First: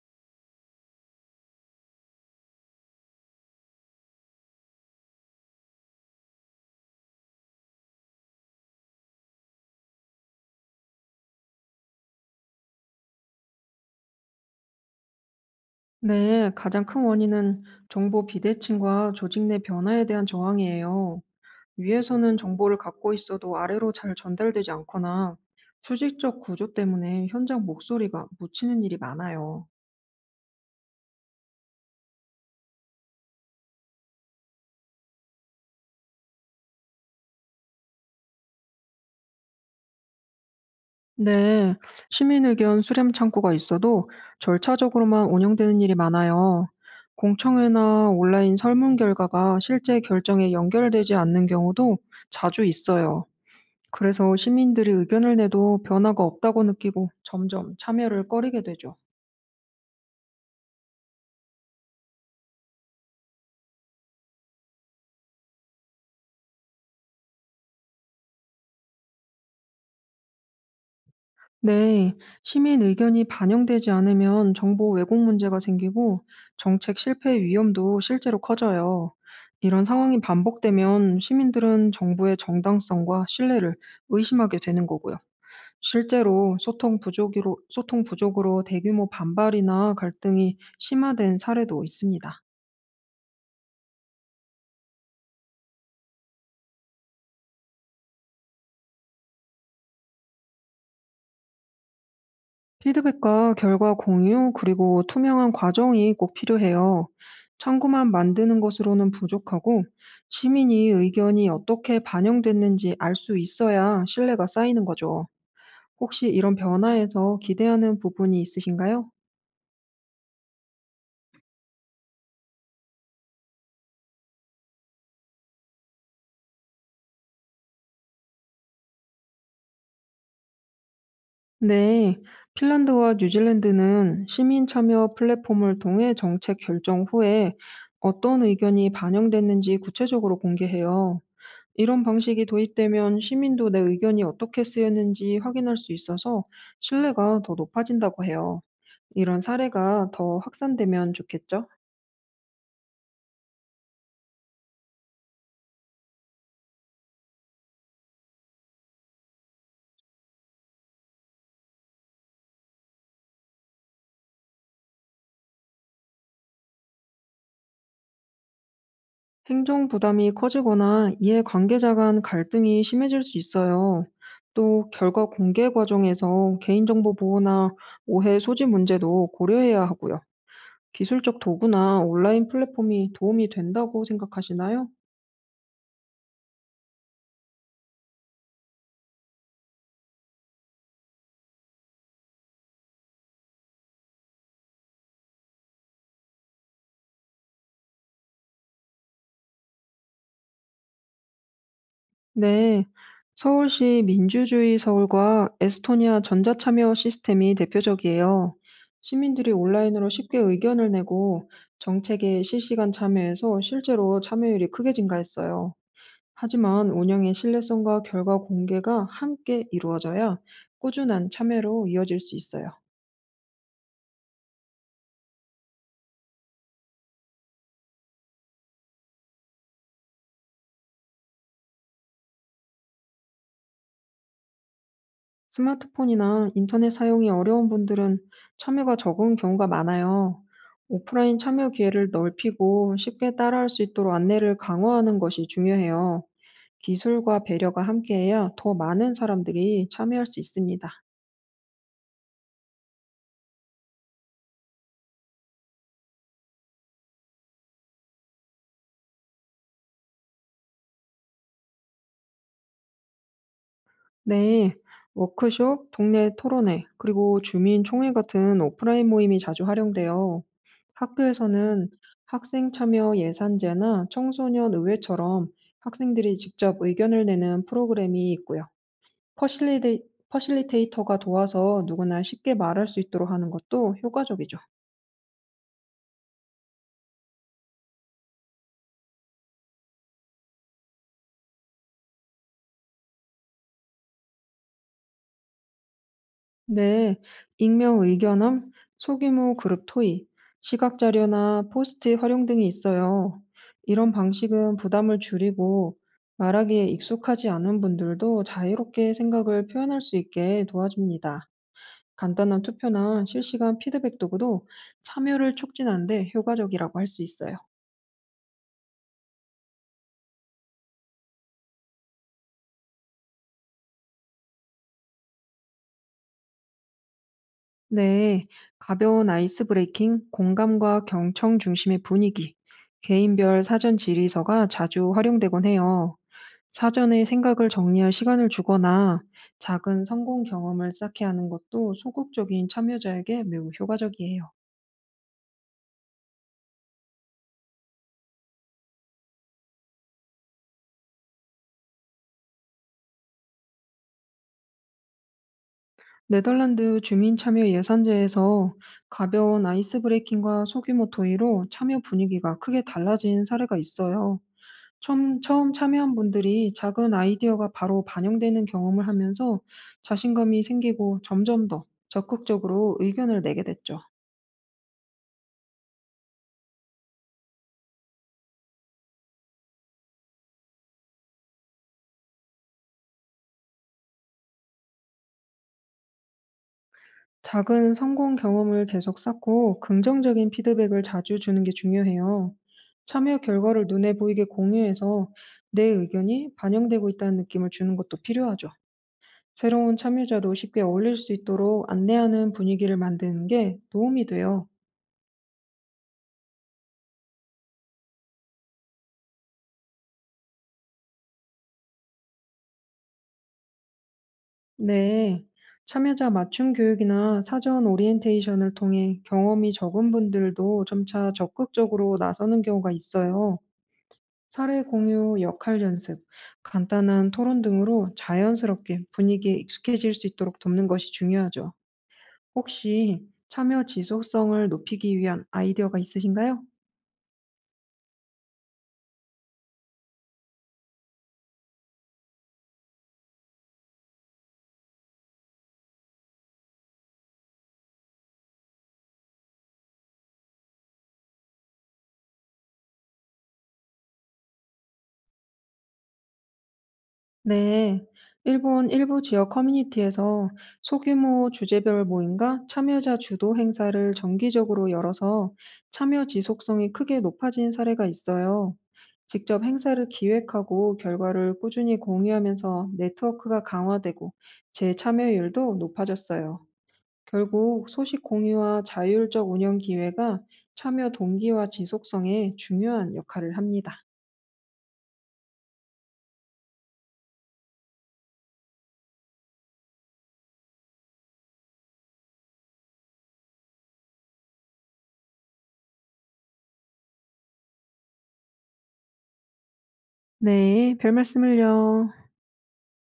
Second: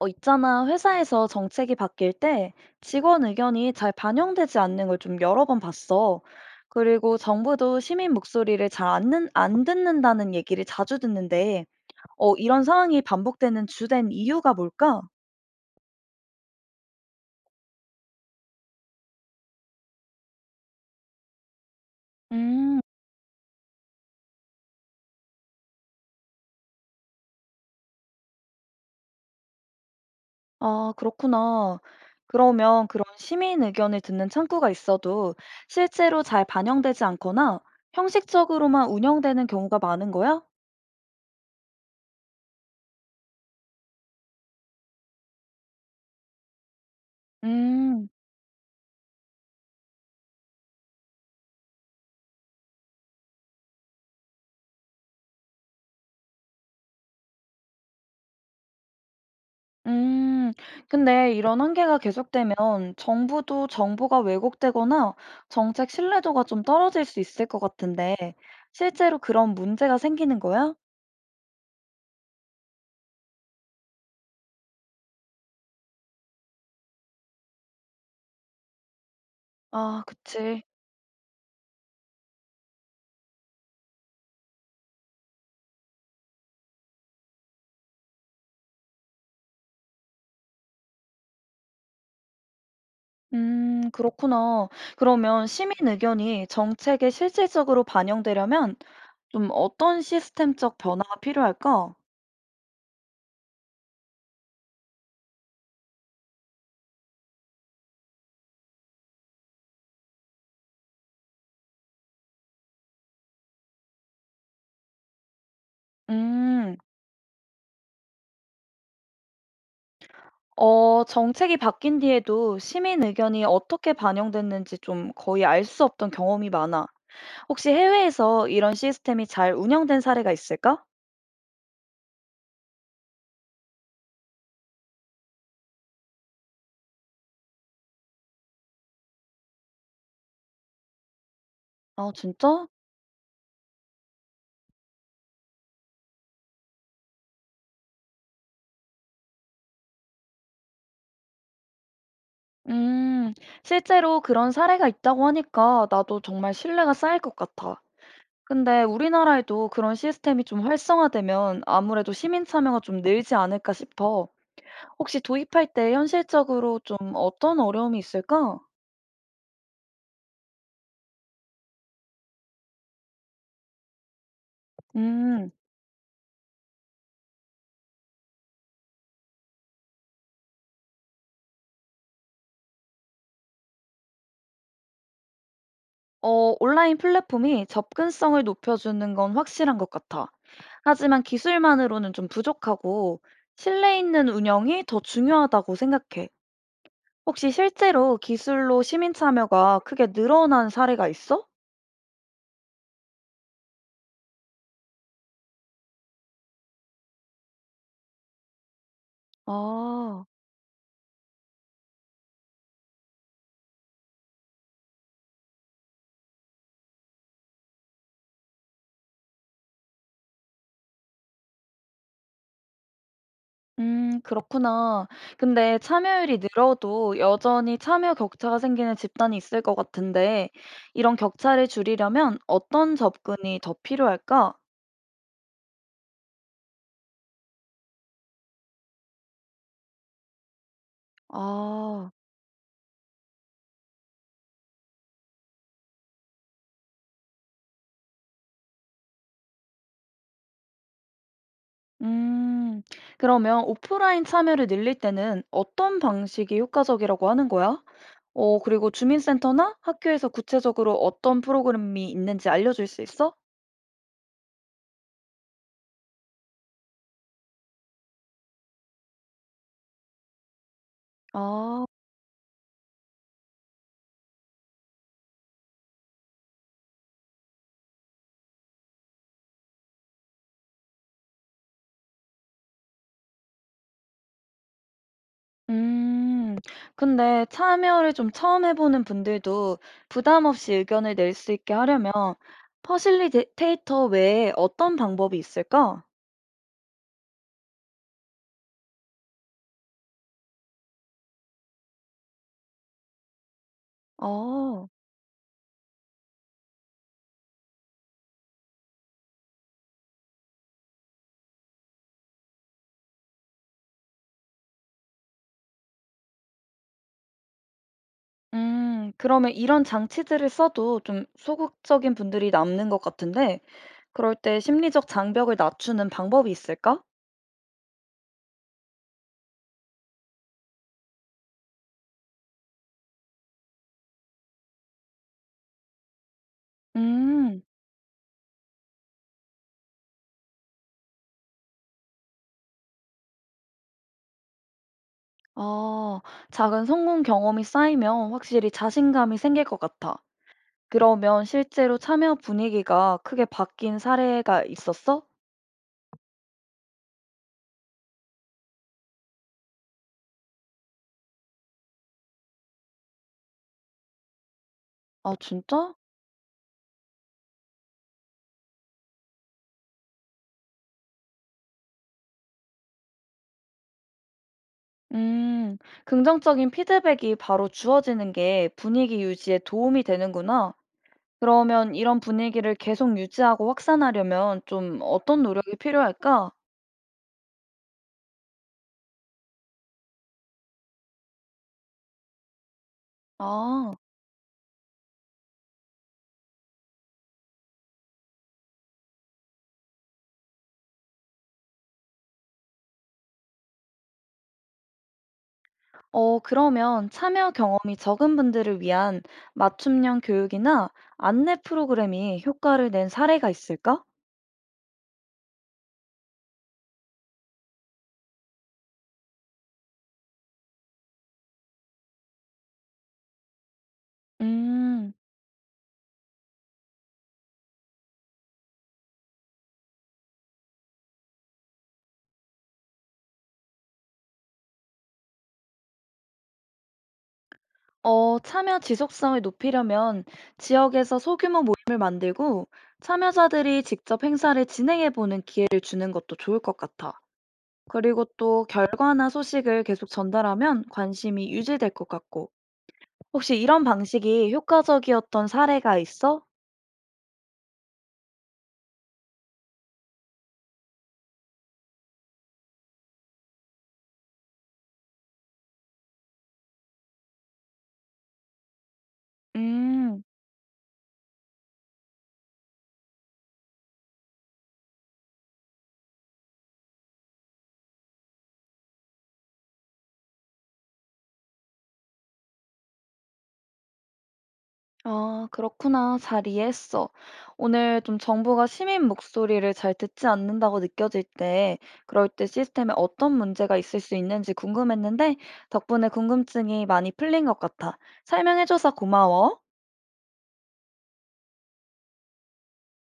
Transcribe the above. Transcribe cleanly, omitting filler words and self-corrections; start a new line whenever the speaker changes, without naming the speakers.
있잖아. 회사에서 정책이 바뀔 때 직원 의견이 잘 반영되지 않는 걸 좀 여러 번 봤어. 그리고 정부도 시민 목소리를 잘 안 듣는다는 얘기를 자주 듣는데, 이런 상황이 반복되는 주된 이유가 뭘까?
네, 가장 큰 원인은 정보 비대칭과 조직 내 변화에 대한 저항이에요. 위에서는 정보를
음,
갖고 있어도 아래로 잘 전달되지 않거나 수직적 구조 때문에 현장 목소리가 묻히는 일이 많아요.
아, 그렇구나. 그러면 그런 시민 의견을 듣는 창구가 있어도 실제로 잘 반영되지 않거나 형식적으로만 운영되는 경우가 많은 거야?
네, 시민 의견 수렴 창구가 있어도 절차적으로만 운영되는 일이 많아요.
음.
공청회나 온라인 설문 결과가 실제 결정에 연결되지 않는 경우도 자주 있어요. 그래서 시민들이 의견을 내도 변화가 없다고 느끼고 점점 참여를 꺼리게 되죠.
음, 근데 이런 한계가 계속되면 정부도 정보가 왜곡되거나 정책 신뢰도가 좀 떨어질 수 있을 것 같은데, 실제로 그런 문제가 생기는 거야?
네, 시민 의견이 반영되지 않으면 정보 왜곡 문제가 생기고 정책 실패 위험도 실제로 커져요. 이런
아,
상황이
그치.
반복되면 시민들은 정부의 정당성과 신뢰를 의심하게 되는 거고요. 실제로 소통 부족으로 대규모 반발이나 갈등이 심화된 사례도 있습니다.
그렇구나. 그러면 시민 의견이 정책에 실질적으로 반영되려면 좀 어떤 시스템적 변화가 필요할까?
피드백과 결과 공유, 그리고 투명한 과정이 꼭 필요해요. 창구만 만드는 것으로는 부족하고, 시민이 의견이 어떻게 반영됐는지 알 수 있어야 신뢰가 쌓이는 거죠. 혹시 이런
음,
변화에서 기대하는 부분이 있으신가요?
정책이 바뀐 뒤에도 시민 의견이 어떻게 반영됐는지 좀 거의 알 수 없던 경험이 많아. 혹시 해외에서 이런 시스템이 잘 운영된 사례가 있을까?
네, 핀란드와 뉴질랜드는 시민 참여 플랫폼을 통해 정책 결정 후에 어떤 의견이 반영됐는지 구체적으로 공개해요. 이런
아,
방식이
진짜?
도입되면 시민도 내 의견이 어떻게 쓰였는지 확인할 수 있어서 신뢰가 더 높아진다고 해요. 이런 사례가 더 확산되면 좋겠죠?
음, 실제로 그런 사례가 있다고 하니까 나도 정말 신뢰가 쌓일 것 같아. 근데 우리나라에도 그런 시스템이 좀 활성화되면 아무래도 시민 참여가 좀 늘지 않을까 싶어. 혹시 도입할 때 현실적으로 좀 어떤 어려움이 있을까?
행정 부담이 커지거나 이해 관계자 간 갈등이 심해질 수 있어요. 또 결과
음.
공개 과정에서 개인정보 보호나 오해 소지 문제도 고려해야 하고요. 기술적 도구나 온라인 플랫폼이 도움이 된다고 생각하시나요?
온라인 플랫폼이 접근성을 높여주는 건 확실한 것 같아. 하지만 기술만으로는 좀 부족하고 신뢰 있는 운영이 더 중요하다고 생각해. 혹시 실제로 기술로 시민 참여가 크게 늘어난 사례가 있어?
네, 서울시 민주주의 서울과 에스토니아 전자참여 시스템이 대표적이에요. 시민들이 온라인으로
아,
쉽게 의견을 내고 정책에 실시간 참여해서 실제로 참여율이 크게 증가했어요. 하지만 운영의 신뢰성과 결과 공개가 함께 이루어져야 꾸준한 참여로 이어질 수 있어요.
그렇구나. 근데 참여율이 늘어도 여전히 참여 격차가 생기는 집단이 있을 것 같은데 이런 격차를 줄이려면 어떤 접근이 더 필요할까?
스마트폰이나 인터넷 사용이 어려운 분들은 참여가 적은 경우가 많아요. 오프라인 참여 기회를
아.
넓히고 쉽게 따라할 수 있도록 안내를 강화하는 것이 중요해요. 기술과 배려가 함께해야 더 많은 사람들이 참여할 수 있습니다.
음, 그러면 오프라인 참여를 늘릴 때는 어떤 방식이 효과적이라고 하는 거야? 그리고 주민센터나 학교에서 구체적으로 어떤 프로그램이 있는지 알려줄 수 있어?
네, 워크숍, 동네 토론회, 그리고 주민총회 같은 오프라인 모임이 자주 활용돼요.
아,
학교에서는 학생 참여 예산제나 청소년 의회처럼 학생들이 직접 의견을 내는 프로그램이 있고요. 퍼실리데이 퍼실리테이터가 도와서 누구나 쉽게 말할 수 있도록 하는 것도 효과적이죠.
음, 근데 참여를 좀 처음 해보는 분들도 부담 없이 의견을 낼 수 있게 하려면 퍼실리테이터 외에 어떤 방법이 있을까?
네, 익명 의견함, 소규모 그룹 토의, 시각 자료나 포스트잇 활용 등이 있어요. 이런 방식은
아,
부담을 줄이고 말하기에 익숙하지 않은 분들도 자유롭게 생각을 표현할 수 있게 도와줍니다. 간단한 투표나 실시간 피드백 도구도 참여를 촉진하는데 효과적이라고 할 수 있어요.
그러면 이런 장치들을 써도 좀 소극적인 분들이 남는 것 같은데 그럴 때 심리적 장벽을 낮추는 방법이 있을까?
네, 가벼운 아이스 브레이킹, 공감과 경청 중심의 분위기, 개인별 사전 질의서가 자주 활용되곤 해요. 사전에
음,
생각을 정리할 시간을 주거나 작은 성공 경험을 쌓게 하는 것도 소극적인 참여자에게 매우 효과적이에요.
아, 작은 성공 경험이 쌓이면 확실히 자신감이 생길 것 같아. 그러면 실제로 참여 분위기가 크게 바뀐 사례가 있었어?
네덜란드 주민 참여 예산제에서 가벼운 아이스 브레이킹과 소규모 토의로 참여 분위기가 크게 달라진 사례가 있어요.
아,
처음
진짜?
참여한 분들이 작은 아이디어가 바로 반영되는 경험을 하면서 자신감이 생기고 점점 더 적극적으로 의견을 내게 됐죠.
음, 긍정적인 피드백이 바로 주어지는 게 분위기 유지에 도움이 되는구나. 그러면 이런 분위기를 계속 유지하고 확산하려면 좀 어떤 노력이 필요할까?
작은 성공 경험을 계속 쌓고 긍정적인 피드백을 자주 주는 게 중요해요. 참여 결과를
아.
눈에 보이게 공유해서 내 의견이 반영되고 있다는 느낌을 주는 것도 필요하죠. 새로운 참여자도 쉽게 어울릴 수 있도록 안내하는 분위기를 만드는 게 도움이 돼요.
그러면 참여 경험이 적은 분들을 위한 맞춤형 교육이나 안내 프로그램이 효과를 낸 사례가 있을까?
네, 참여자 맞춤 교육이나 사전 오리엔테이션을 통해 경험이 적은 분들도 점차 적극적으로 나서는 경우가 있어요. 사례
음,
공유, 역할 연습, 간단한 토론 등으로 자연스럽게 분위기에 익숙해질 수 있도록 돕는 것이 중요하죠. 혹시 참여 지속성을 높이기 위한 아이디어가 있으신가요?
참여 지속성을 높이려면 지역에서 소규모 모임을 만들고 참여자들이 직접 행사를 진행해보는 기회를 주는 것도 좋을 것 같아. 그리고 또 결과나 소식을 계속 전달하면 관심이 유지될 것 같고. 혹시 이런 방식이 효과적이었던 사례가 있어?
네, 일본 일부 지역 커뮤니티에서 소규모 주제별 모임과 참여자 주도 행사를 정기적으로 열어서 참여 지속성이 크게 높아진 사례가 있어요. 직접 행사를
음.
기획하고 결과를 꾸준히 공유하면서 네트워크가 강화되고 재참여율도 높아졌어요. 결국 소식 공유와 자율적 운영 기회가 참여 동기와 지속성에 중요한 역할을 합니다.
아, 그렇구나. 잘 이해했어. 오늘 좀 정부가 시민 목소리를 잘 듣지 않는다고 느껴질 때, 그럴 때 시스템에 어떤 문제가 있을 수 있는지 궁금했는데, 덕분에 궁금증이 많이 풀린 것 같아. 설명해줘서 고마워.
네, 별 말씀을요.